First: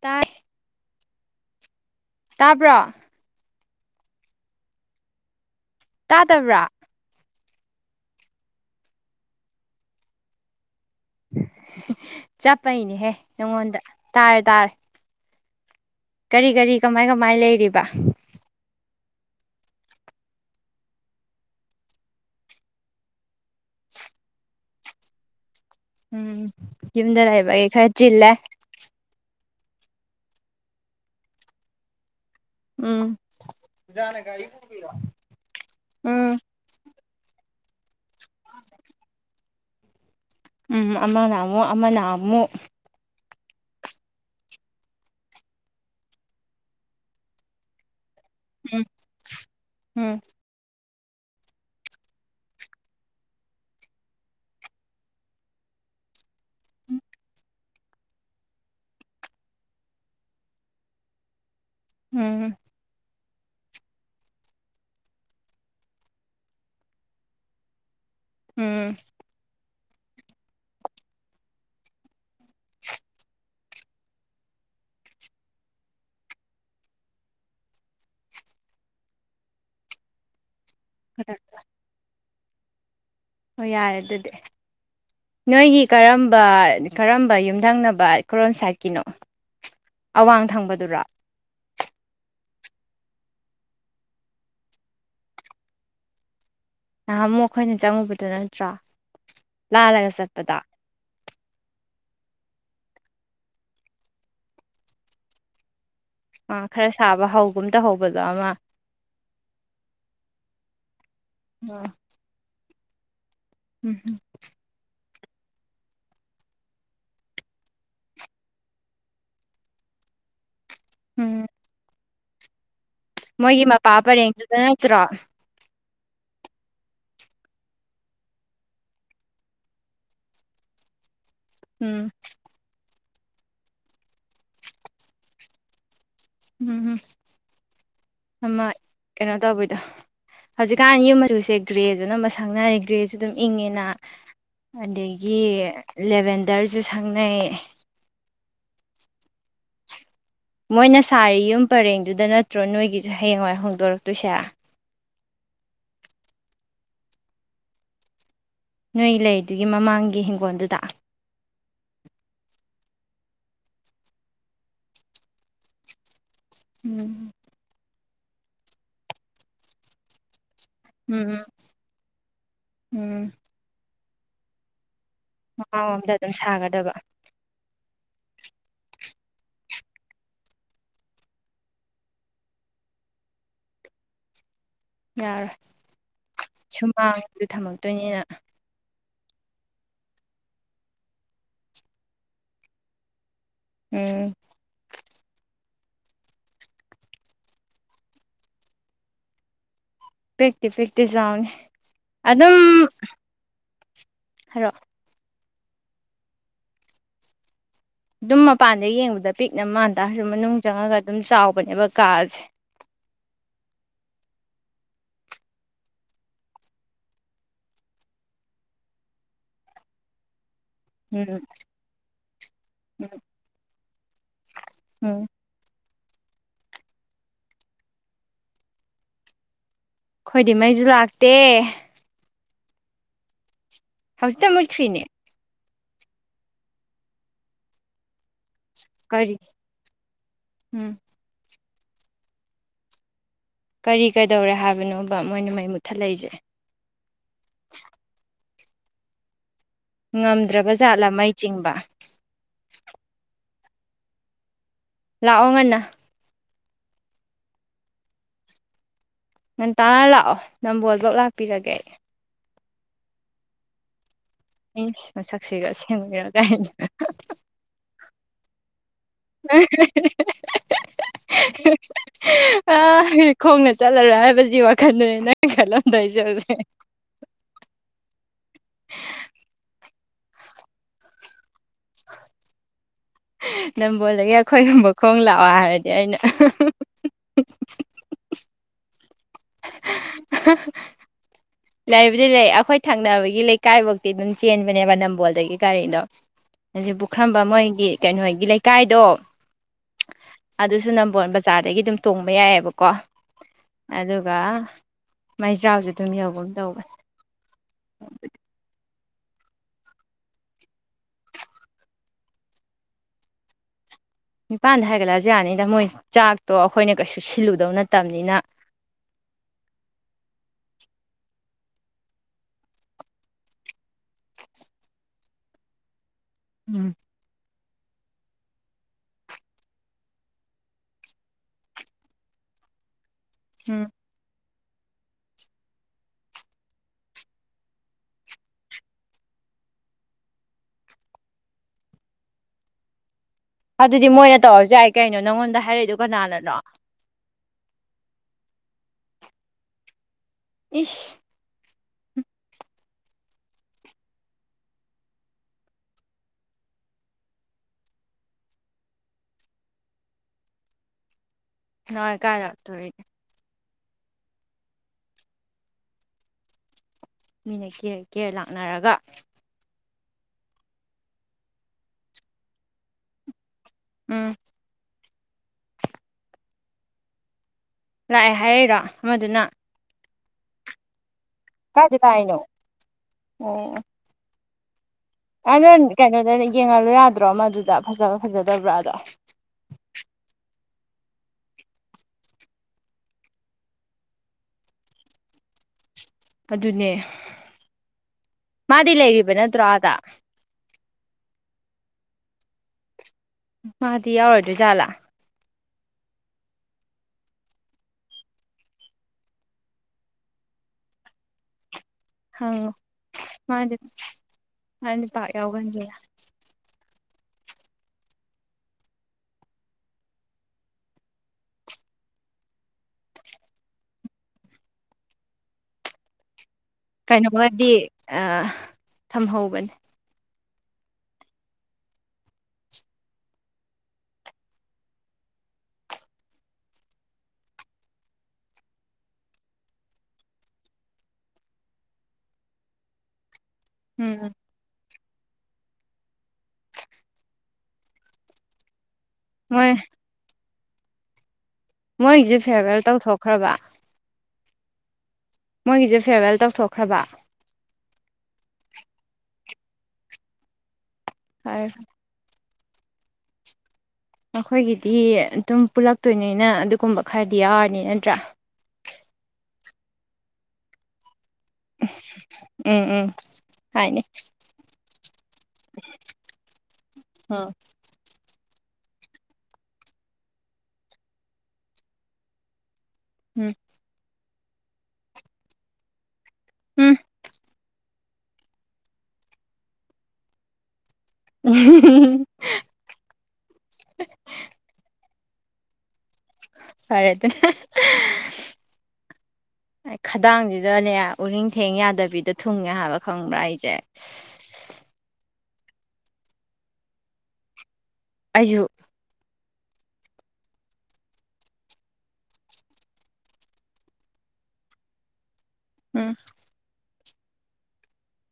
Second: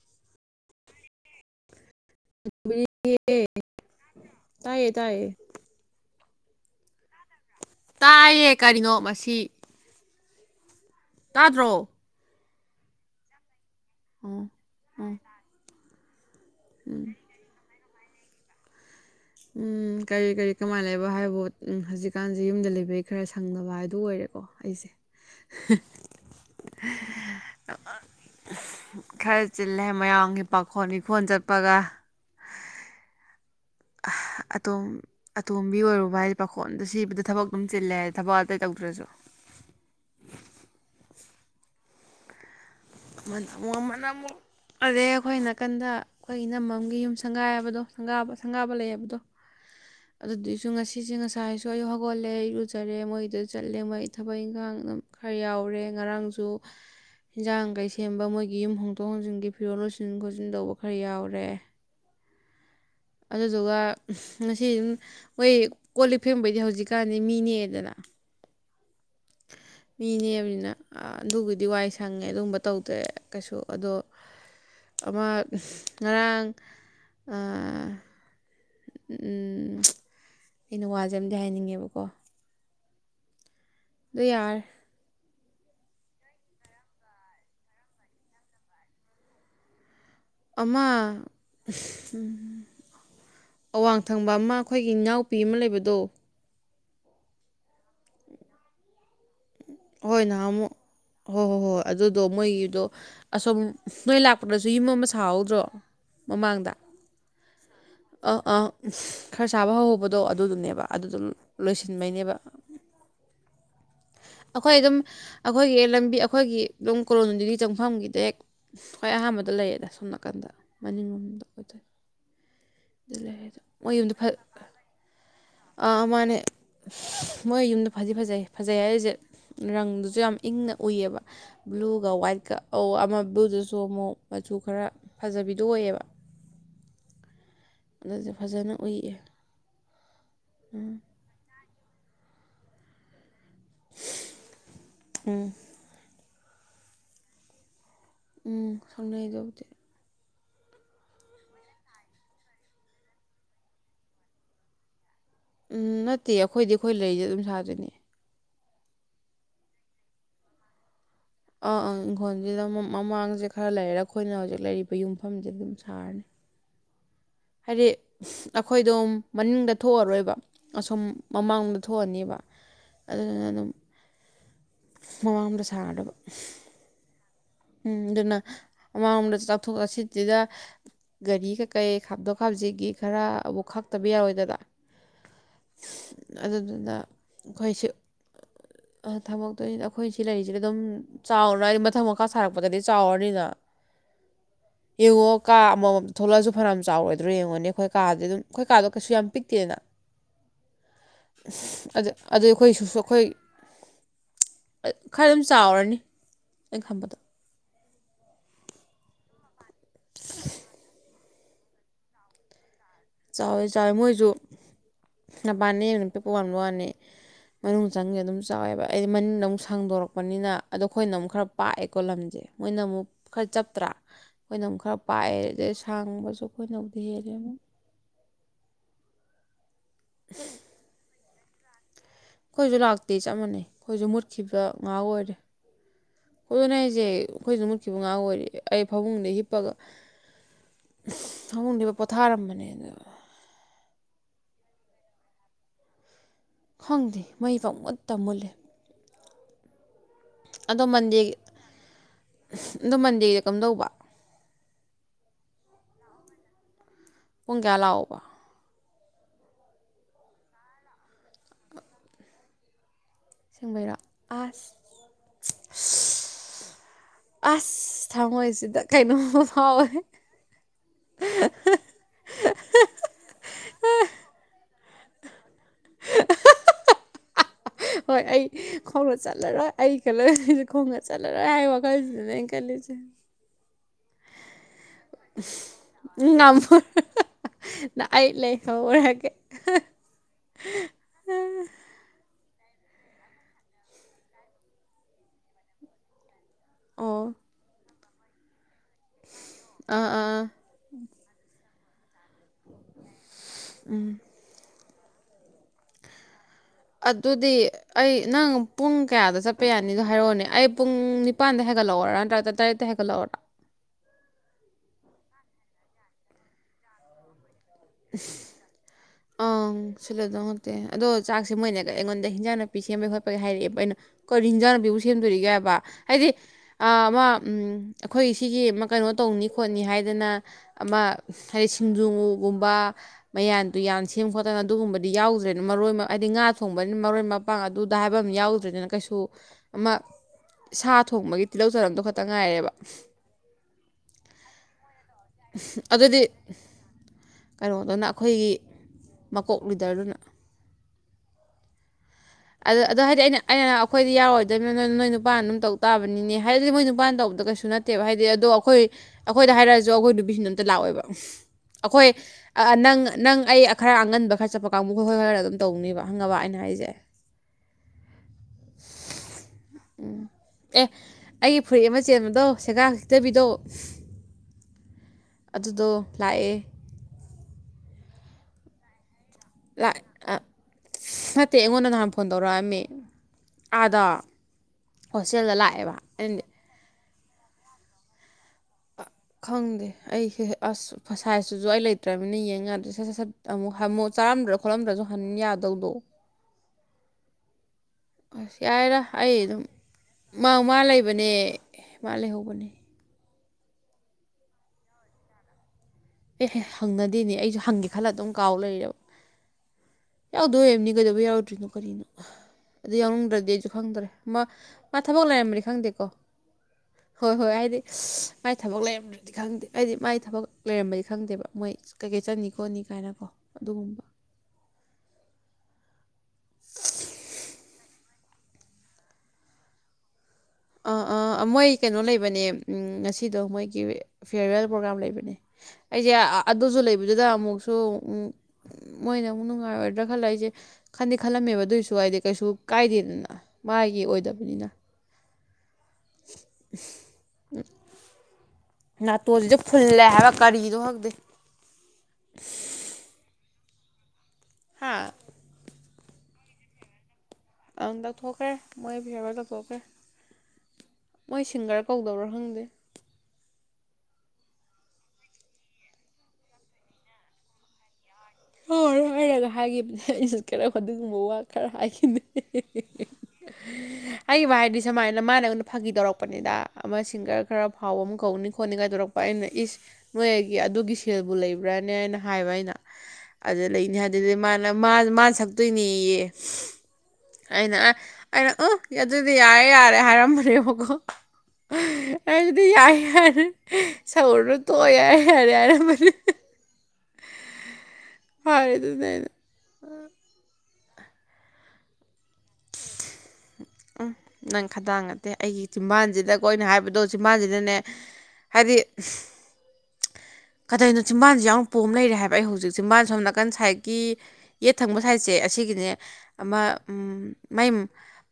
ꯇꯥꯛ ꯇꯥꯌꯦ ꯇꯌꯦ ꯇꯥꯗꯕ꯭ꯔꯥ ꯇꯥꯏꯌꯦ ꯀꯔꯤꯅꯣ ꯃꯁꯤ ꯇꯥꯗ꯭ꯔꯣ ꯆꯞꯄꯩꯅꯦꯍꯦ ꯅꯪꯉꯣꯟꯗ ꯇꯥꯔꯦ ꯇꯥꯔꯦ ꯑꯣ ꯀꯔꯤ ꯀꯔꯤ ꯀꯃꯥꯏ ꯀꯃꯥꯏ ꯂꯩꯔꯤꯕ ꯎꯝ ꯀꯔꯤ ꯀꯔꯤ ꯀꯃꯥꯏꯅ ꯂꯩꯕꯣ ꯍꯥꯏꯕꯣ ꯍꯧꯖꯤꯛꯀꯥꯟꯁꯦ ꯌꯨꯝꯗ ꯂꯩꯕꯒꯤ ꯈꯔ ꯁꯪꯅꯕ ꯍꯥꯏꯗꯨ ꯑꯣꯏꯔꯦ ꯀꯣ ꯑꯩꯁꯦ ꯎꯝ ꯌꯨꯝꯗ ꯂꯩꯕꯒꯤ ꯈꯔ ꯆꯤꯜꯂꯦ ꯈꯔ ꯆꯤꯜꯂꯦ ꯃꯌꯥꯝꯡꯒꯤ ꯄꯥꯈꯣꯟ ꯏꯈꯣꯜ ꯆꯠꯄꯒ ꯎꯝ ꯇꯣ ꯑꯇꯣꯝꯕꯤ ꯑꯣꯏꯔꯨ ꯍꯥꯏꯗꯤ ꯎꯝ ꯄꯥꯈꯣꯟꯗ ꯁꯤꯕꯗ ꯊꯕꯛ ꯑꯗꯨꯝ ꯆꯤꯜꯂꯦ ꯊꯕꯛ ꯑꯇꯩ ꯇꯧꯗ꯭ꯔꯁꯨ ꯎꯝ ꯑꯃꯅ ꯑꯃꯨꯛ ꯑꯃꯅ ꯑꯃꯨꯛ ꯑꯃꯅ ꯑꯃꯨꯛ ꯑꯃꯅ ꯑꯃꯨꯛ ꯑꯗꯩ ꯑꯩꯈꯣꯏ ꯅꯥꯀꯟꯗ ꯑꯩꯈꯣꯏ ꯏꯅꯝꯃꯒꯤ ꯌꯨꯝ ꯁꯪꯒꯥꯏ ꯍꯥꯏꯕꯗꯣ ꯁꯪꯒꯥꯕ ꯁꯪꯒꯥꯕ ꯎꯝ ꯂꯩ ꯍꯥꯏꯕꯗꯣ ꯎꯝ ꯑꯗꯨꯏꯁꯨ ꯉꯁꯤ ꯁꯤꯁꯦ ꯉꯁꯥꯏꯁꯨ ꯑꯩ ꯍꯧꯒꯠꯂꯦ ꯑꯩ ꯂꯨꯖꯔꯦ ꯃꯣꯏꯗ ꯆꯠꯂꯦ ꯃꯣꯏ ꯊꯕꯛ ꯏꯪꯈꯥꯡ ꯑꯗꯨ ꯈꯔ ꯌꯥꯎꯔꯦ ꯉꯔꯥꯡꯁꯨ ꯍꯛꯆꯥꯡ ꯀꯩ ꯁꯦꯝꯕ ꯃꯣꯏꯒꯤ ꯌꯨꯝ ꯍꯣꯡꯗꯣꯛ ꯍꯣꯡꯖꯤꯟꯒꯤ ꯐꯤꯔꯣꯜ ꯂꯁꯤꯟ ꯈꯣꯠꯆꯤꯟ ꯇꯧꯕ ꯈꯔ ꯌꯥꯎꯔꯦ ꯎꯝ ꯑꯗꯨꯗꯨꯒ ꯉꯁꯤ ꯃꯣꯏ ꯀꯣꯜ ꯂꯤꯛ ꯐꯦꯡꯕꯩꯗꯤ ꯍꯧꯖꯤꯛꯀꯥꯟꯗꯤ ꯃꯤꯅꯦꯑꯗꯅ ꯎꯝ ꯃꯤꯅꯦꯕꯅꯤꯅ ꯑꯗꯨꯕꯨꯗꯤ ꯋꯥꯏ ꯁꯪꯉꯦ ꯑꯗꯨꯝꯕ ꯇꯧꯗ꯭ꯔꯦ ꯀꯩꯁꯨ ꯑꯗꯣ ꯑꯃ ꯉꯔꯥꯡ ꯎꯝ ꯎꯝ ꯑꯩꯅ ꯋꯥꯖ ꯈꯔ ꯑꯃꯗꯤꯗꯤ ꯍꯥꯏꯅꯤꯡꯉꯦꯕꯀꯣ ꯑꯣꯣꯏ ꯌꯥꯔꯦ ꯑꯗꯣ ꯑꯗꯨꯗꯤ ꯌꯥꯔꯦ ꯅꯣꯏꯒꯤ ꯀꯔꯝꯕ ꯀꯔꯝꯕ ꯌꯨꯝꯊꯪꯅꯕ ꯀꯣꯟ ꯁꯥꯏꯠꯀꯤꯅꯣ ꯑꯋꯥꯡ ꯊꯪꯕꯗꯨꯔꯥ ꯎ ꯑꯋꯥꯡ ꯊꯪꯕ ꯑꯃ ꯑꯩꯈꯣꯏꯒꯤ ꯏꯅꯥꯎꯄꯤ ꯑꯃ ꯂꯩꯕꯗꯣ ꯅꯍꯥꯟ ꯑꯃꯨꯛ ꯑꯩꯈꯣꯏꯅ ꯆꯪꯉꯨꯕꯗꯨ ꯅꯠꯇ꯭ꯔꯥ ꯂꯥꯜꯂꯒ ꯍꯣꯏ ꯆꯠꯄꯗ ꯅꯍꯥꯟꯃꯨꯛ ꯍꯣꯏ ꯍꯣꯏ ꯍꯣꯏ ꯑꯗꯨꯗꯣ ꯃꯣꯏꯒꯤꯗꯣ ꯑꯁꯣꯝ ꯅꯣꯏ ꯂꯥꯛꯄꯗꯁꯨ ꯌꯨꯝ ꯑꯃ ꯁꯥꯍꯧꯗ꯭ꯔꯣ ꯑ ꯃꯃꯥꯡꯗ ꯈꯔ ꯁꯥꯕ ꯍꯒꯨꯝꯇ ꯍꯧꯕꯗꯣ ꯑꯥ ꯑꯥ ꯈꯔ ꯁꯥꯕ ꯍꯧꯍꯧꯕꯗꯣ ꯑꯗꯨꯗꯨꯅꯦꯕ ꯑꯗꯨꯗꯣ ꯂꯣꯏꯁꯤꯟꯕꯩꯅꯦꯕ ꯎꯝꯝ ꯑꯩꯈꯣꯏ ꯑꯗꯨꯝ ꯑꯩꯈꯣꯏꯒꯤ ꯂꯝꯕꯤ ꯑꯩꯈꯣꯏꯒꯤ ꯑꯗꯨꯝ ꯀꯣꯂꯣꯅꯤꯗꯨꯗꯒꯤ ꯆꯪꯐꯝꯒꯤꯗꯤ ꯍꯦꯛ ꯈ꯭ꯋꯥꯏ ꯑꯍꯥꯟꯕꯗ ꯂꯩꯌꯦꯗ ꯁꯨꯝ ꯁꯣꯝꯂꯅꯥꯀꯥꯟꯗ ꯎꯝ ꯃꯅꯤꯡꯂꯣꯝꯗ ꯑꯣꯏꯗꯣꯏ ꯑꯗꯨ ꯂꯩꯔꯦ ꯑꯗꯣ ꯃꯣꯏꯒꯤ ꯃꯄꯥ ꯄꯔꯦꯡꯗꯨꯗ ꯅꯠꯇ꯭ꯔꯣ ꯑ ꯃꯥꯅꯦ ꯃꯣꯏ ꯌꯨꯝꯗ ꯐꯖ ꯐꯖꯩ ꯐꯖꯩ ꯍꯥꯏꯔꯤꯁꯦ ꯔꯪꯗꯨꯁꯨ ꯌꯥꯝ ꯏꯪꯅ ꯎꯏꯌꯦꯕ ꯕ꯭ꯂꯨꯒ ꯎꯝ ꯋꯥꯏꯠꯀ ꯑꯧ ꯑꯃ ꯕ꯭ꯂꯨꯗꯁꯨ ꯑꯃꯨꯛ ꯃꯆꯨ ꯈꯔ ꯐꯖꯕꯤꯗꯣ ꯑꯣꯏꯌꯦꯕ ꯑꯗꯨꯁꯨ ꯎꯝꯝꯃ ꯐꯖꯅ ꯎꯏꯌꯦ ꯀꯩꯅꯣ ꯇꯧꯕꯩꯗꯣ ꯍꯧꯖꯤꯛꯀꯥꯟ ꯌꯨꯝ ꯃꯆꯨꯁꯦ ꯒ꯭ꯔꯦꯗꯨꯅꯝ ꯃ ꯁꯪꯅꯔꯦ ꯒ꯭ꯔꯦꯁꯦ ꯑꯗꯨꯝ ꯏꯪꯉꯤꯅ ꯑꯗꯒꯤ ꯂꯦꯚꯦꯟꯗꯔꯁꯨ ꯁꯪꯅꯩ ꯎꯝ ꯁꯥꯎꯅꯩꯗꯕꯨꯗꯤ ꯃꯣꯏꯅ ꯁꯥꯔꯤ ꯌꯨꯝ ꯄꯔꯦꯡꯗꯨꯗ ꯅꯠꯇ꯭ꯔꯣ ꯅꯣꯏꯒꯤ ꯍꯌꯦꯡꯋꯥꯏ ꯍꯣꯡꯗꯣꯔꯛꯇꯣꯏꯁꯦ ꯎꯝ ꯅꯠꯇꯦ ꯑꯩꯈꯣꯏꯗꯤ ꯑꯩꯈꯣꯏ ꯂꯩꯔꯤꯁꯦ ꯑꯗꯨꯝ ꯁꯥꯗꯣꯏꯅꯦ ꯅꯣꯏ ꯂꯩꯗꯨꯒꯤ ꯃꯃꯥꯡꯒꯤ ꯍꯤꯡꯒꯣꯜꯗꯨꯗ ꯑꯥ ꯑꯥ ꯏꯪꯈꯣꯜꯁꯤꯗ ꯃꯃꯥꯡꯁꯦ ꯈꯔ ꯂꯩꯔꯦ ꯑꯩꯈꯣꯏꯅ ꯍꯧꯖꯤꯛ ꯂꯩꯔꯤꯕ ꯌꯨꯝꯐꯝꯁꯦ ꯑꯗꯨꯝ ꯁꯥꯔꯅꯤ ꯎꯝ ꯍꯥꯏꯗꯤ ꯑꯩꯈꯣꯏꯗꯣ ꯃꯅꯤꯡꯗ ꯊꯣꯛꯑꯔꯣꯏꯕ ꯑꯁꯨꯝ ꯎꯝ ꯎꯝ ꯃꯃꯥꯡꯗ ꯊꯣꯛꯑꯅꯦꯕ ꯎꯝ ꯑꯗꯨꯗꯨꯅ ꯑꯗꯨꯝ ꯃꯃꯥꯡꯗ ꯃꯃꯥꯡꯂꯣꯝꯗ ꯁꯥꯥꯟꯒꯗꯕ ꯑꯗꯨꯝ ꯁꯥꯒꯗꯕ ꯎꯝ ꯑꯗꯨꯅ ꯑ ꯆ ꯆꯥꯎꯊꯣꯛ ꯆꯠꯁꯤꯟꯁꯤꯗ ꯒꯥꯔꯤ ꯀꯩꯀꯩ ꯈꯥꯞꯗꯣꯛ ꯈꯥꯞꯖꯤꯤꯟꯒꯤ ꯈꯔꯕꯨ ꯈꯛꯇꯕ ꯌꯥꯔꯣꯏꯗꯅ ꯌꯥꯔꯣꯏ ꯑꯗꯨꯗꯨꯅ ꯁꯨꯃꯥꯡꯗ ꯊꯝꯃꯛꯇꯣꯏꯅꯤꯅ ꯑꯥ ꯊꯝꯃꯛꯇꯣꯏꯅꯦ ꯑꯩꯈꯣꯏ ꯁꯤ ꯂꯩꯔꯤꯁꯤꯗ ꯑꯗꯨꯝ ꯆꯥꯎꯔ ꯍꯥꯏꯗꯤ ꯃꯊꯪ ꯃꯈꯥ ꯁꯥꯔꯛꯄꯗꯗꯤ ꯆꯥꯎꯔꯅꯤꯅ ꯎꯝ ꯏꯉꯣ ꯀꯥꯃꯃ ꯊꯣꯛꯂꯛꯑꯁꯨ ꯐꯅꯌꯥꯝ ꯆꯥꯎꯔꯣꯏꯗ꯭ꯔꯣ ꯌꯦꯡꯉꯣꯅꯦ ꯑꯩꯈꯣꯏ ꯀꯥꯗꯗꯤ ꯑꯗꯨꯝ ꯑꯩꯈꯣꯏ ꯀꯥꯗꯣ ꯀꯩꯁꯨ ꯌꯥꯝ ꯄꯤꯛꯇꯦꯅ ꯄꯤꯛꯇꯤ ꯄꯤꯛꯇꯤ ꯆꯥꯎꯅꯤ ꯑꯗꯨ ꯑꯩꯈꯣꯏ ꯑꯩꯈꯣꯏ ꯍꯛ ꯈꯔ ꯑꯗꯨꯝ ꯆꯥꯎꯔꯅꯤ ꯑꯩ ꯈꯝꯕꯗꯣ ꯑꯗꯨꯝ ꯃꯄꯥꯟꯗ ꯌꯦꯡꯕꯗ ꯄꯤꯛꯅ ꯃꯥꯟ ꯇꯔꯁꯨ ꯃꯅꯨꯡ ꯆꯪꯉꯒ ꯑꯗꯨꯝ ꯆꯥꯎꯕꯅꯦꯕ ꯀꯥꯁꯦ ꯆꯥꯎꯋꯤ ꯆꯥꯎꯋꯦ ꯃꯣꯏꯁꯨ ꯃꯄꯥꯟꯅꯤ ꯅꯨꯄꯤꯦꯛꯄ ꯋꯥꯕ ꯋꯥꯅꯤ ꯃꯅꯨꯡ ꯆꯪꯁꯦ ꯑꯗꯨꯝ ꯆꯥꯎꯋꯦꯕ ꯑꯩꯗꯤ ꯃꯅꯤꯡꯗ ꯑꯃꯨꯛ ꯁꯥꯡꯗꯣꯔꯛꯄꯅꯤꯅ ꯑꯗꯣ ꯑꯩꯈꯣꯏꯅ ꯑꯃꯨꯛ ꯎꯝ ꯈꯔ ꯄꯥꯛꯑꯦꯀꯣ ꯂꯝꯁꯦ ꯃꯣꯏꯅ ꯑꯃꯨꯛ ꯎꯝ ꯈꯔ ꯆꯞꯄ꯭ꯔꯥ ꯑꯩꯈꯣꯏꯅ ꯑꯃꯨꯛ ꯈꯔ ꯎꯝ ꯄꯥꯛꯑꯦ ꯑꯗꯩ ꯁꯥꯡꯕꯁꯨ ꯑꯩꯈꯣꯏꯅ ꯎꯗꯤ ꯍꯦꯜꯂꯦ ꯑꯃ ꯑꯩꯈꯣꯏꯗꯤ ꯃꯩꯁꯨ ꯂꯥꯛꯇꯦ ꯑꯩꯈꯣꯏꯁꯨ ꯂꯥꯛꯇꯦ ꯆꯞ ꯃꯥꯟꯅꯩ ꯑꯩꯈꯣꯏꯁꯨ ꯍꯧꯖꯤꯛꯇ ꯃꯨꯠꯈꯤꯕ ꯉꯍꯥ ꯃꯨꯠꯈ꯭ꯔꯤꯅꯦ ꯑꯣꯏꯔꯦ ꯍꯗꯅꯦ ꯑꯩꯁꯦ ꯑꯩꯈꯣꯏꯁꯨ ꯃꯨꯠꯈꯤꯕ ꯉꯍꯥ ꯑꯣꯏꯅꯤ ꯑꯩ ꯐꯃꯨꯡꯅꯤ ꯀꯔꯤ ꯍꯤꯞꯄꯒ ꯎꯝ ꯐꯃꯨꯡ ꯄꯣꯊꯥꯔꯝꯕꯅꯦ ꯑꯗꯨ ꯀꯔꯤ ꯀꯩꯗꯧꯔꯦ ꯍꯥꯏꯕꯅꯣꯕ ꯃꯣꯏꯅ ꯃꯩ ꯃꯨꯠꯊꯠꯂꯛꯏꯁꯦ ꯈꯪꯗꯦ ꯃꯩ ꯐꯥꯎ ꯃꯨꯠꯇ ꯃꯨꯠꯂꯦ ꯉꯝꯗ꯭ꯔꯕ ꯑꯗꯣ ꯖꯥꯠꯂꯥ ꯃꯩ ꯃꯟꯗꯦꯒꯤ ꯆꯤꯡꯕ ꯑꯗꯣ ꯃꯟꯗꯦꯒꯤꯗ ꯀꯝ ꯇꯧꯕ ꯑꯣ ꯉꯟꯅ ꯄꯨꯡ ꯀꯌꯥ ꯂꯥꯛꯑꯣꯕꯥ ꯉꯟꯇꯥꯥꯅ ꯂꯥꯛꯑꯣ ꯅꯝꯕꯣꯜꯐꯧ ꯂꯥꯛꯄꯤꯔꯒꯦ ꯑꯩ ꯑꯁꯦꯡ ꯕꯩꯔꯣ ꯏ ꯃꯁꯛꯁꯤꯒ ꯑꯥꯁꯦꯡ ꯕꯩꯔꯥ ꯀꯥꯏꯅꯥ ꯑꯁ ꯊꯃꯣꯏꯁꯤꯗ ꯀꯩꯅꯣꯝꯃ ꯐꯥꯎꯋꯦ ꯑ ꯈꯣꯡꯅ ꯆꯠꯂꯔꯣꯏ ꯍꯥꯏꯕꯁꯤ ꯋꯥꯈꯜ ꯀꯟꯅꯅꯪ ꯈꯂꯗꯏ ꯆꯁꯦ ꯍꯣꯏ ꯑꯩ ꯈꯣꯡꯅ ꯆꯠꯂꯔꯣꯏ ꯑꯩ ꯈꯜꯂꯔ ꯑꯩꯁꯨ ꯈꯣꯡꯅ ꯆꯠꯂꯔꯣꯏ ꯇ ꯋꯥꯈꯜꯁꯤꯗꯥꯅꯤ ꯑꯩꯅꯥ ꯈꯜꯂꯤꯖꯦ ꯂꯝꯝꯣꯜꯒꯦ ꯑꯩꯈꯣꯏꯌꯨꯝꯕ ꯈꯣꯡ ꯂꯥꯛꯑꯣ ꯍꯥꯏꯔꯗꯤ ꯑꯩꯅ ꯉꯝꯃꯔꯣꯏꯅ ꯑꯩ ꯂꯩꯍꯧꯔꯒꯦ ꯍꯤ ꯍꯤ [unintelligible] [inaudible] ꯂꯩꯕꯨꯗꯤ ꯂꯩ ꯑꯩꯈꯣꯏ ꯊꯛꯅꯕꯒꯤ ꯂꯩꯀꯥꯏꯐꯧꯛꯇꯤ ꯑꯗꯨꯝ ꯆꯦꯟꯕꯅꯦꯕ ꯅꯝꯕꯣꯜꯗꯒꯤ ꯒꯥꯔꯤꯗꯣ ꯍꯧ ꯑꯣ ꯄꯨꯈ꯭ꯔꯝꯕ ꯃꯣꯏꯒꯤ ꯀꯩꯅꯣꯒꯤ ꯂꯩ ꯏꯀꯥꯏꯗꯣ ꯑꯥ ꯑꯥ ꯑꯗꯨꯁꯨ ꯅꯝꯕꯣꯜ ꯕꯖꯥꯔꯗꯒꯤ ꯑꯗꯨꯝ ꯇꯣꯡꯕ ꯌꯥꯏꯑꯕꯀꯣ ꯑꯗꯨꯒ ꯃꯩꯆꯥꯎꯁꯨ ꯑꯗꯨꯝ ꯌꯧꯕꯅꯤ ꯑꯗꯨꯗꯤ ꯑꯩ ꯅꯪ ꯄꯨꯡ ꯀꯌꯥꯗ ꯆꯠꯄ ꯌꯥꯅꯤꯗꯣ ꯍꯥꯏꯔꯛꯑꯣꯅꯦ ꯑꯩ ꯄꯨꯡ ꯅꯤꯄꯥꯟꯗ ꯍꯥꯏꯒꯠꯂꯛꯑꯣꯔꯥ ꯅꯠꯇ꯭ꯔꯒ ꯇꯔꯦꯠꯇ ꯍꯥꯏꯒꯠꯂꯛꯑꯣꯔꯥ [unintelligible] [inaudible] ꯅꯤꯄꯥꯟꯗ ꯍꯥꯏꯒꯠꯂꯑ ꯌꯥꯅꯤꯗ ꯃꯣꯏ ꯆꯥꯛꯇꯣ ꯑꯩꯈꯣꯏꯅ ꯀꯩꯁꯨ ꯁꯤꯜꯂꯨ ꯑꯪ ꯁꯤꯜꯂꯨꯗꯣ ꯅꯠꯇꯦ ꯑꯗꯣ ꯆꯥꯛꯁꯦ ꯃꯣꯏꯅꯒ ꯑꯩꯉꯣꯟꯗ ꯍꯤꯟꯖꯥꯡ ꯅꯥꯄꯤ ꯁꯦꯝꯕꯒꯤ ꯈꯣꯠꯄꯒꯤꯩ ꯍꯥꯏꯔꯛꯑꯦꯕ ꯑꯩꯅ ꯀꯣ ꯏꯤꯟꯖꯥꯡꯅ ꯅꯨꯄꯤꯕꯨ ꯁꯦꯝꯗꯣꯔꯤꯒ ꯍꯥꯏꯕ ꯍꯥꯏꯗꯤ ꯑ ꯎꯝ ꯃꯥ ꯑꯩꯈꯣꯏ ꯁꯤꯒꯤ ꯑꯃ ꯀꯩꯅꯣ ꯇꯧꯅꯤ ꯈꯣꯠꯅꯤ ꯍꯥꯏꯗꯅ ꯑꯃ ꯍꯥꯏꯗꯤ ꯁꯤꯡꯖꯨ ꯒꯨꯝꯕ ꯃꯌꯥꯟꯗꯨ ꯎꯝ ꯌꯥꯝ ꯁꯦꯝ ꯈꯣꯠ ꯑꯗꯨꯠꯇꯅ ꯑꯗꯨꯒꯨꯝꯕꯗꯤ ꯌꯥꯎꯗ꯭ꯔꯦꯅ ꯃꯔꯣꯏ ꯍꯥꯏꯗꯤ ꯉꯥ ꯊꯣꯡꯕꯅꯤꯅ ꯃꯔꯣꯏ ꯃꯄꯥꯡ ꯑꯗꯨꯗ ꯍꯥꯏꯕ ꯑꯃ ꯌꯥꯎꯗ꯭ꯔꯦꯅꯤꯅ ꯀꯩꯁꯨ ꯑꯃ ꯁꯥ ꯊꯣꯡꯕꯒꯤ ꯇꯤꯜꯍꯧ ꯆꯔꯝꯗꯣ ꯈꯛꯇ ꯉꯥꯏꯔꯦꯕ ꯑꯗꯨꯗꯤ ꯃꯣꯏꯅ ꯇꯧꯔꯁꯨ ꯌꯥꯏ ꯀꯩꯅꯣ ꯅꯪꯉꯣꯟꯗ ꯍꯥꯏꯔꯛꯏꯗꯨꯣ ꯀꯅꯥꯅꯅꯣ ꯀꯩꯅꯣꯗꯧꯅ ꯑꯩꯈꯣꯏꯒꯤ ꯃꯀꯣꯛ ꯂꯤꯗꯔꯗꯨꯅ ꯏꯁ ꯑ ꯑꯗꯣ ꯍꯥꯏꯗꯤ ꯑꯩꯅ ꯑꯩꯅ ꯑꯩꯈꯣꯏꯗꯤ ꯌꯥꯎꯔꯣꯏꯗꯣꯏꯅꯤꯅ ꯅꯣꯏ ꯅꯣꯏ ꯅꯨꯄꯥ ꯑꯗꯨꯝ ꯇꯧ ꯇꯥꯕꯅꯤꯅꯦ ꯍꯥꯏꯗꯤ ꯅꯣꯏ ꯅꯨꯄꯥꯥꯟ ꯇꯧꯗ ꯑꯗꯣ ꯀꯩꯁꯨ ꯅꯠꯇꯦꯕ ꯍꯥꯏꯗꯤ ꯑꯗꯣ ꯑꯩꯈꯣꯏ ꯑꯩꯈꯣꯏꯗ ꯍꯥꯏꯔꯛꯑꯁꯨ ꯑꯩꯈꯣꯏ ꯅꯨꯄꯤꯁꯤꯅ ꯑꯝꯇ ꯂꯥꯛꯑꯣꯏꯕ ꯑꯩꯈꯣꯏ ꯅꯥꯎꯔꯤ ꯀꯥꯏ ꯅꯪ ꯂꯥꯛꯇꯣꯔꯤꯒꯦ ꯅꯪ ꯑꯩ ꯈꯔ ꯑꯥꯡꯉꯟꯕ ꯈꯔ ꯆꯠꯄ ꯀꯥꯡꯕꯨ ꯈꯣꯏ ꯍꯣꯏ ꯍꯣꯏ ꯈꯔ ꯑꯗꯨꯝ ꯇꯧꯅꯦꯕ ꯍꯪꯉꯅꯕ ꯑꯩꯅ ꯍꯥꯏꯁꯦ ꯃꯤꯅ ꯀꯦꯔ ꯀꯦꯔ ꯂꯥꯛꯅꯔꯒ ꯎꯝ ꯑꯦ ꯑꯩꯒꯤ ꯐꯨꯔꯤꯠ ꯑꯃ ꯆꯦꯟꯕꯗꯣ ꯁꯦꯒꯥꯥ ꯍꯤꯛꯇꯕꯤꯗꯣ ꯎꯝ ꯑꯗꯨꯗꯣ ꯂꯥꯛꯑꯦ ꯂꯥꯛꯑꯦ ꯍꯥꯏꯔꯛꯏꯔꯣ ꯑꯃꯗꯨꯅ ꯂꯥꯛ ꯑ ꯅꯠꯇꯦ ꯑꯩꯉꯣꯟꯗ ꯀꯥꯏꯗ ꯅꯍꯥꯟ ꯐꯣꯟ ꯂꯥꯛꯏꯅꯣ ꯇꯧꯔꯛꯑꯝꯃꯤ ꯑꯥꯗ ꯑ ꯍꯣꯁꯇꯦꯜꯗ ꯅ ꯂꯥꯛꯑꯦꯕ ꯀꯩꯅꯣꯗ ꯑꯩꯅꯗꯤ ꯌꯦꯡꯍꯜꯂꯣ ꯌꯥꯗ꯭ꯔꯣ ꯃꯗꯨꯗ ꯐꯖꯕ ꯐꯖꯗꯕ꯭ꯔꯥ ꯑꯗꯣ ꯈꯪꯗꯦ ꯑꯩꯁꯦ ꯑꯁ ꯁꯥꯏꯖꯇꯨꯁꯨ ꯑꯩ ꯂꯩꯇ꯭ꯔꯕꯅꯤꯅ ꯌꯦꯡꯉ ꯌꯥꯗꯗꯤ ꯁꯠ ꯁꯠ ꯁꯠ ꯑꯃꯨꯛ ꯆꯥꯔꯝꯗ꯭ꯔ ꯈꯣꯠꯂꯝꯗ꯭ꯔꯁꯨ ꯍꯟ ꯌꯥꯗ ꯇꯧꯗꯣ ꯑꯗꯨꯅꯦ ꯑꯁ ꯃꯥꯗꯤ ꯌꯥꯏꯔ ꯂꯩꯔꯤꯕ ꯑꯩ ꯅꯠꯇ꯭ꯔꯣ ꯑꯗꯨꯝ ꯑꯥꯗ ꯃꯥ ꯃꯥ ꯂꯩꯕ ꯕꯅꯦ ꯃꯥ ꯂꯩ ꯍꯧꯕꯅꯦ ꯃꯥꯗꯤ ꯌꯥꯎꯔꯣꯏꯗꯣꯏꯖꯥꯠꯂꯥ ꯑꯦ ꯍꯪꯅꯗꯦꯅꯦ ꯑꯩꯁꯨ ꯍꯪꯒꯦ ꯈꯜꯂ ꯑꯗꯨꯝ ꯀꯥꯎ ꯂꯩꯔꯦꯕ ꯌꯥꯎꯗꯣꯏ ꯍꯥꯏꯕꯅꯤ ꯀꯩꯗꯧꯕ ꯌꯥꯎꯗ꯭ꯔꯤꯅꯣ ꯀꯔꯤꯅꯣ ꯍꯪꯉꯣ ꯑꯗꯨ ꯌꯥꯎꯅꯤꯡꯗ꯭ꯔꯗꯤꯁꯨ ꯃꯥꯗꯤ ꯈꯪꯗ꯭ꯔꯦ ꯃꯥ ꯃꯥ ꯃꯥꯗꯤ ꯊꯕꯛ ꯄꯥꯛ ꯂꯩꯔꯝꯕꯅꯤ ꯌꯥꯎꯒꯟꯗꯦꯗ ꯈꯪꯗꯦꯀꯣ ꯍꯣꯏ ꯍꯣꯏ ꯍꯥꯏꯗꯤ ꯃꯥꯏ ꯊꯕꯛ ꯂꯩꯔꯝꯗ꯭ꯔꯗꯤ ꯈꯪꯗꯦ ꯍꯥꯏꯗꯤ ꯃꯥꯏ ꯊꯕꯛ ꯂꯩꯔꯝꯃ ꯈꯪꯗꯦꯕ ꯃꯣꯏ ꯀꯩꯀꯩ ꯆꯠꯅꯤ ꯈꯣꯠꯅꯤ ꯀꯥꯏꯅꯀꯣ ꯑꯗꯨꯒꯨꯝꯕ ꯀꯩꯅꯣꯒꯗꯤ ꯊꯝꯍꯧꯕꯅꯦ ꯑꯥ ꯑꯥ ꯃꯣꯏ ꯀꯩꯅꯣ ꯂꯩꯕꯅꯦ ꯉꯁꯤꯗꯣ ꯃꯣꯏꯒꯤ ꯐꯤꯌꯔꯋꯦꯜ ꯄ꯭ꯔꯣꯒꯥꯥꯝ ꯂꯩꯕꯅꯦ ꯑꯩꯁꯦ ꯑꯗꯨꯁꯨ ꯂꯩꯕꯗꯨꯗ ꯑꯃꯨꯛꯁꯨ ꯃꯣꯏꯅ ꯑꯃꯨꯛ ꯅꯨꯡꯉꯥꯏꯔꯣꯏꯗ꯭ꯔꯥ ꯈꯜꯂ ꯑꯩꯁꯦ ꯈꯟꯗꯤꯦ ꯈꯜꯂꯝꯃꯦꯕ ꯑꯗꯨꯑꯣꯏꯁꯨ ꯍꯥꯏꯗꯤ ꯀꯩꯁꯨ ꯀꯥꯏꯗꯦꯗꯅ ꯃꯥꯥꯏꯒꯤ ꯎꯝ ꯑꯣꯏꯗꯕꯅꯤꯅ ꯅ ꯇꯣꯗꯤ ꯃꯣꯏ ꯐꯨꯜꯂꯦ ꯍꯥꯏꯦꯕ ꯀꯔꯤꯗꯣ ꯍꯗ ꯃꯣꯏꯒꯤꯁꯦ ꯐꯤꯔꯋꯦꯜ ꯇꯧꯊꯣꯛꯈ꯭ꯔꯕ ꯍꯥꯥ ꯃꯣꯏꯒꯤꯁꯦ ꯐꯦꯔꯋꯦꯜ ꯇꯧꯊꯣꯛꯈ꯭ꯔꯕ ꯑꯗꯛ ꯊꯣꯛꯣꯛꯈ꯭ꯔꯦ ꯃꯣꯏ ꯕꯤꯍꯦꯕꯔꯗꯊꯣꯛꯈ꯭ꯔꯦ ꯃꯣꯏ ꯁꯤꯡꯒꯔ ꯀꯧꯗꯧꯔꯣ ꯍꯪꯗꯦ ꯑꯩꯈꯣꯏꯒꯤꯗꯤ ꯑꯗꯨꯝ ꯄꯨꯜꯂꯛꯇꯣꯏꯅꯤꯅ ꯑꯗꯨꯒꯨꯝꯕ ꯈꯔꯗꯤ ꯌꯥꯎꯔꯅꯤ ꯅꯠꯇ꯭ꯔꯥ ꯍꯣꯏꯣꯏꯔꯒ ꯍꯥꯏꯈꯤꯕꯅꯦ ꯑꯩꯅꯠꯀꯔ ꯑꯗꯨꯒꯨꯝꯕ ꯋꯥ ꯈꯔ ꯍꯥꯏꯈꯤꯅꯤꯦ ꯎꯝ ꯎꯝ ꯍꯥꯏꯅꯤ ꯑꯩ ꯚ ꯍꯥꯏꯗꯤ ꯁꯨꯃꯥꯏꯅ ꯃꯥꯅ ꯑꯩꯉꯣꯟꯗ ꯐꯥꯒꯤ ꯇꯧꯔꯛꯄꯅꯤꯗ ꯑꯃ ꯁꯤꯡꯒꯔ ꯎꯝ ꯈꯔ ꯐꯥꯎꯕ ꯑꯃ ꯀꯧꯅꯤ ꯈꯣꯠꯅꯤꯡ ꯀꯥꯏꯗꯣꯔꯛꯄ ꯑꯩꯅ ꯏꯁ ꯅꯣꯏꯒꯤ ꯑꯗꯨꯒꯤ ꯁꯦꯜꯕꯨ ꯂꯩꯕ꯭ꯔꯅꯦꯅ ꯍꯥꯏꯕ ꯑꯩꯅ ꯎꯝ ꯑꯗꯨ ꯂꯩꯅꯤ ꯍꯥꯏꯗꯨꯗꯤ ꯃꯥꯅ ꯃꯥ ꯃꯥꯅ ꯁꯛꯇꯣꯏꯅꯦꯌꯦ ꯎꯝ ꯑꯩꯅ ꯑ ꯑꯩꯅ ꯎ ꯑꯗꯨꯗꯤ ꯌꯥꯔꯦ ꯌꯥꯔꯦ ꯍꯥꯏꯔꯝꯕꯅꯦꯕꯀꯣ ꯑꯩꯗꯤ ꯌꯥꯏ ꯌꯥꯅꯤ ꯁꯧꯔꯅ ꯇꯣꯛ ꯌꯥꯏ ꯍꯔꯦ ꯌꯥꯔ ꯐꯔꯦ ꯑꯗꯨꯅ ꯐꯔꯦ ꯑꯗꯨꯅ ꯑꯩꯅ ꯈꯗꯥꯡꯁꯤ ꯑꯗꯅꯦ ꯎꯔꯤꯡꯊꯦꯡ ꯌꯥꯗꯕꯤꯗꯣ ꯊꯨꯡꯉꯦ ꯍꯥꯏꯕ ꯈꯪꯕ꯭ꯔꯥ ꯑꯩꯁꯦ ꯎꯝ ꯅꯪ ꯈꯗꯥꯡ ꯅꯠꯇꯦ ꯑꯩꯒꯤ ꯆꯤꯝꯕꯥꯜꯁꯤꯗꯀꯣꯏꯅ ꯍꯥꯏꯕꯗꯣ ꯆꯤꯝꯕꯥꯥꯟꯁꯤꯅꯅꯦ ꯑꯩꯁꯨ ꯍꯥꯏꯗꯤ ꯀꯗꯏꯩꯅꯣ ꯆꯤꯝꯕꯥꯜꯁꯦ ꯌꯥꯝꯅ ꯄꯣꯝ ꯑꯃ ꯂꯩꯔꯦ ꯍꯥꯏꯕ ꯑꯩ ꯍꯧꯖꯤꯛ ꯆꯤꯝꯕꯥꯜ ꯁꯣꯝ ꯅꯥꯀꯟ ꯁꯥꯏꯠꯀꯤ ꯌꯦꯠ ꯊꯪꯕ ꯁꯥꯏꯠꯁꯦ ꯁꯤꯒꯤꯅꯦ ꯎꯝ ꯑꯃ ꯃꯩ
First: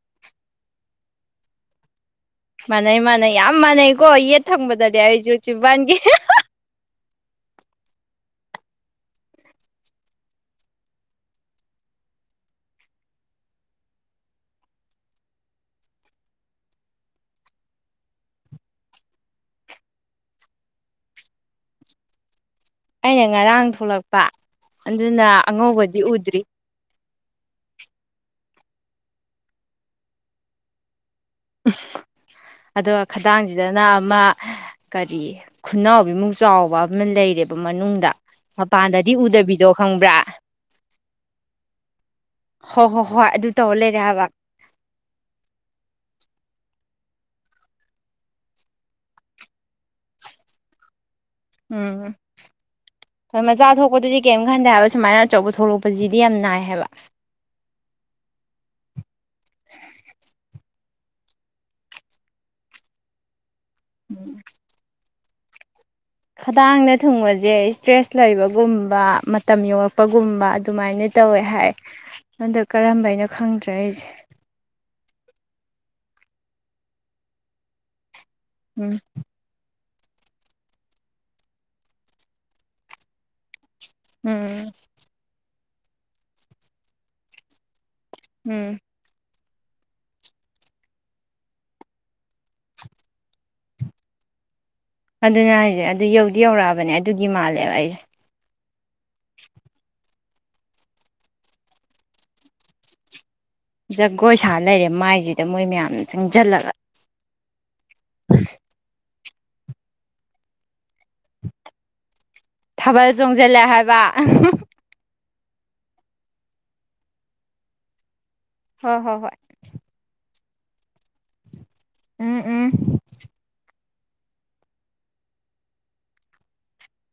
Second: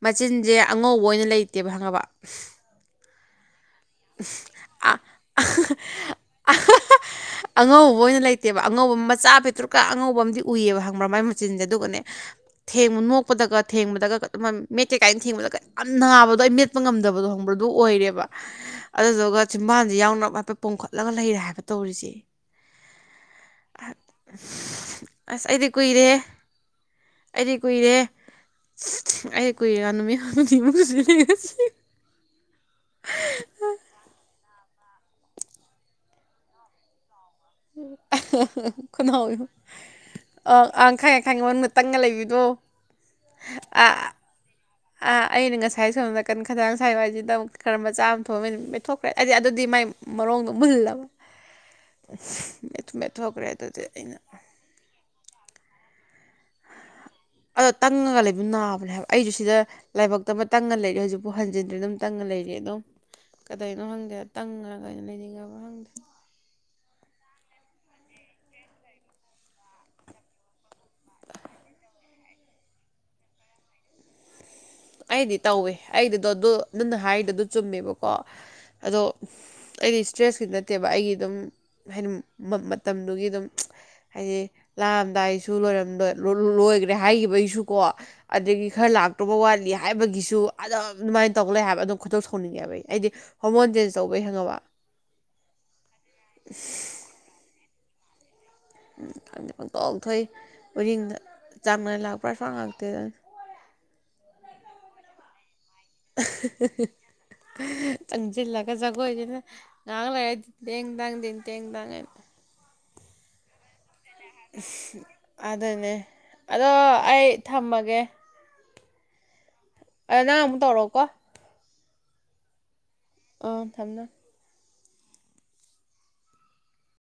ꯃꯆꯤꯟꯁꯦ ꯑꯉꯧꯕ ꯑꯣꯏꯅ ꯂꯩꯇꯦꯕ ꯈꯪꯉꯕ ꯃꯥꯟꯅꯩ ꯃꯥꯟꯅꯩ ꯌꯥꯝ ꯃꯥꯟꯅꯩꯀꯣ ꯌꯦꯠ ꯊꯪꯕꯗꯗꯤ ꯑꯩꯁꯨ ꯆꯖꯤꯤꯝꯕꯥꯟꯒꯤ ꯍ ꯑꯉꯧꯕ ꯑꯣꯏꯅ ꯂꯩꯇꯦꯕ ꯑꯉꯧꯕ ꯑꯃ ꯃꯆꯥ ꯄꯤꯇ꯭ꯔꯨꯛꯀ ꯑꯉꯧꯕ ꯑꯃꯗꯤ ꯎꯏꯑꯕ ꯍꯪꯕ꯭ꯔꯥ ꯃꯥꯏ ꯃꯆꯤꯟꯁꯦ ꯑꯗꯨꯒꯅꯦ ꯊꯦꯡꯉꯨ ꯅꯣꯛꯄꯗꯒ ꯊꯦꯡꯕꯗꯒ ꯑꯗꯨꯃꯥꯏꯅ ꯃꯦꯠꯀꯦ ꯀꯥꯏꯅ ꯊꯦꯡꯕꯗꯒ ꯌꯥꯝ ꯅꯥꯕꯗꯣ ꯑꯩ ꯃꯦꯠꯄ ꯉꯝꯗꯕꯗꯣ ꯍꯪꯕ ꯑꯗꯨ ꯑꯣꯏꯔꯦꯕ ꯑꯗꯨꯗꯨꯒ ꯆꯤꯝꯕꯥꯜꯁꯦ ꯌꯥꯎꯅ ꯍꯥꯏꯐꯦꯠ ꯄꯣꯝꯈꯠꯂꯒ ꯂꯩꯔꯦ ꯍꯥꯏꯕ ꯇꯧꯔꯤꯁꯦ ꯑꯩꯅ ꯉꯔꯥꯡ ꯊꯣꯛꯂꯛꯄ ꯑꯗꯨꯅ ꯑꯁ ꯑꯩꯗꯤ ꯑꯉꯧꯕꯗꯤ ꯀꯨꯏꯔꯦꯍꯦ ꯎꯗ꯭ꯔꯤ ꯑꯩꯗꯤ ꯀꯨꯏꯔꯦ ꯑꯩ ꯀ ꯌꯥꯝꯅꯃꯤꯁꯤ ꯑꯗꯣ ꯈꯖꯥꯡꯁꯤ ꯐꯗꯅ ꯑꯃ ꯀꯔꯤ ꯈꯨꯅꯥꯎꯕꯤꯃꯨꯛ ꯆꯥꯎꯕ ꯑꯃ ꯂꯩꯔꯦꯕ ꯃꯅꯨꯡꯗ ꯃꯄꯥꯟꯗꯗꯤ ꯈꯅꯥꯎ ꯎꯗꯕꯤꯗꯣ ꯈꯪꯕ꯭ꯔꯥ ꯇ ꯀꯪꯂꯩ ꯍꯣꯏ ꯍꯣꯏ ꯍꯣꯏ ꯑꯗꯨ ꯇꯧ ꯂꯩꯔꯦ ꯍꯥꯏꯕ ꯑꯥ ꯑꯩꯅ ꯉꯁꯥꯏ ꯁꯣꯝ ꯅꯥꯀꯟ ꯈꯗꯥꯥꯡ ꯁꯥꯏꯕ ꯍꯥꯏꯁꯤꯗ ꯑꯃꯨꯛ ꯈꯔ ꯃꯆꯥ ꯑꯃ ꯊꯣꯛꯑꯕꯅꯤ ꯃꯦꯊꯣꯛꯈ꯭ꯔꯦ ꯍꯥꯏꯗꯤ ꯑꯗꯨꯗꯤ ꯃꯥꯏ ꯃꯔꯣꯡꯗꯣ ꯃꯨꯍꯜꯂꯕ ꯎꯝ ꯍꯣꯏ ꯃꯦꯠꯊꯣꯛꯈ꯭ꯔꯦ ꯃꯆꯥ ꯑꯗꯨꯗꯤ ꯑꯩꯅ ꯊꯣꯛꯄꯗꯨꯗꯤ ꯀꯔꯤꯝ ꯈꯟꯗꯦ ꯍꯥꯏꯕ ꯁꯨꯃꯥꯏꯅ ꯑꯆꯧꯕ ꯊꯣꯛꯂꯛꯄꯁꯤꯗꯤ ꯌꯥꯝ ꯅꯥꯏ ꯍꯥꯏꯕ ꯑꯗꯣ ꯇꯪꯉꯒ ꯂꯩꯕ ꯅꯥꯕꯅꯦ ꯍꯥꯏꯕ ꯑꯩꯁꯨ ꯁꯤꯗ ꯂꯥꯏꯕꯛꯇ ꯑꯃ ꯇꯪꯉꯒ ꯂꯩꯔꯦ ꯍꯧꯖꯤꯛ ꯍꯧꯖꯤꯛꯄꯨ ꯍꯟꯖꯤꯟꯗ꯭ꯔꯤ ꯑꯗꯨꯝꯇꯪꯒ ꯂꯩꯔꯗꯨ ꯑꯗꯨꯝ ꯀꯗꯥꯩꯅꯣ ꯈꯪꯗꯦ ꯇꯪꯉꯒ ꯀꯩꯅꯣ ꯂꯩꯅꯤꯡꯉꯕ꯫ ꯈꯪꯗꯦ ꯈꯗꯥꯡꯗ ꯊꯨꯡꯕꯁꯦ ꯏꯁꯇ꯭ꯔꯦꯁ ꯂꯩꯕꯒꯨꯝꯕ ꯃꯇꯝ ꯌꯧꯔꯛꯄꯒꯨꯝꯕ ꯑꯗꯨꯃꯥꯏꯅ ꯇꯧꯋꯦ ꯍꯥꯏ ꯑꯗꯣ ꯀꯔꯝꯕꯩꯅꯣ ꯈꯪꯗ꯭ꯔꯦ ꯑꯩꯁꯦ [unintelligible] ꯑꯩꯗꯤ ꯇꯧꯋꯦ ꯑꯩꯗꯨꯗꯣ ꯑꯗꯨꯅ ꯍꯥꯏꯔꯤꯗꯣ ꯆꯨꯝꯃꯦꯕꯀꯣ ꯎꯝ ꯑꯗꯣ ꯑꯩꯗꯤ ꯁ꯭ꯇ꯭ꯔꯦꯁꯀꯤ ꯅꯠꯇꯦꯕ ꯑꯩꯒꯤ ꯑꯗꯨꯝ ꯍꯥꯏꯗꯤ ꯃꯇꯝꯗꯨꯒꯤ ꯑꯗꯨꯝ ꯍꯥꯏꯗꯤ ꯎꯝ ꯂꯥꯛꯑꯝꯗꯥꯏꯁꯨ ꯂꯣꯏꯔꯝꯗꯣꯏ ꯂꯣꯏꯈ꯭ꯔꯦ ꯍꯥꯏꯈꯤꯕꯒꯤꯁꯨꯀꯣ ꯑꯗꯒꯤ ꯎꯝ ꯈꯔ ꯂꯥꯛꯇꯕ ꯋꯥꯠ ꯍꯥꯏꯕꯒꯤꯁꯨ ꯑꯗꯨꯝ ꯑꯗꯨꯃꯥꯏꯅ ꯇꯧꯒ ꯂꯩ ꯍꯥꯏꯕ ꯑꯗꯨꯝ ꯈꯣꯏꯗꯧ ꯁꯥꯎꯅꯤꯡꯉꯦꯕ ꯑꯩꯗꯤ ꯍꯣꯔꯃꯣꯟ ꯆꯦꯟꯖ ꯇꯧꯕꯩ ꯈꯪꯉꯕ ꯑꯗꯨꯅꯦ ꯍꯥꯏꯖꯦ ꯑꯗꯨ ꯌꯧꯗꯤ ꯌꯧꯔꯛꯑꯕꯅꯦ ꯑꯗꯨꯒꯤ ꯃꯥꯜꯂꯦꯕ ꯑꯩꯁꯦ [unintelligible] ꯄꯪꯊꯣꯛ ꯊꯣꯛꯏ ꯎꯔꯤꯡꯗ ꯆꯥꯡ ꯅꯥꯏꯅ ꯂꯥꯛꯄ꯭ꯔꯥꯁꯨ ꯁꯨꯡꯂꯥꯛ ꯂꯥꯛꯇꯦꯗ ꯖꯒꯣꯏ ꯁꯥ ꯂꯩꯔꯦ ꯃꯥꯏꯖꯤꯗ ꯃꯣꯏ ꯃꯌꯥꯝ ꯆꯪꯖꯤꯜꯂꯒ ꯆꯪꯖꯤꯜꯂꯒ ꯖꯒꯣꯏꯖꯤꯅ ꯉꯍꯥꯛ ꯂꯩꯔ ꯗꯤꯡ ꯇꯦꯡ ꯇꯥꯡ ꯗꯤꯡꯇꯦꯡ ꯇꯥꯡ ꯍꯥꯏꯅ ꯊꯥꯕꯜ ꯆꯣꯡꯖꯜꯂꯦ ꯍꯥꯏꯕ [unintelligible] ꯑꯗꯨꯅꯦ ꯑꯗꯣ ꯑꯩ ꯊꯝꯃꯒꯦ ꯍꯣꯏ ꯍꯣꯏ ꯍꯣꯏ ꯑꯗꯣ ꯅꯪ ꯑꯃꯨꯛ ꯇꯧꯔꯣꯀꯣ ꯎꯝ ꯎꯝ ꯑ [unintelligible]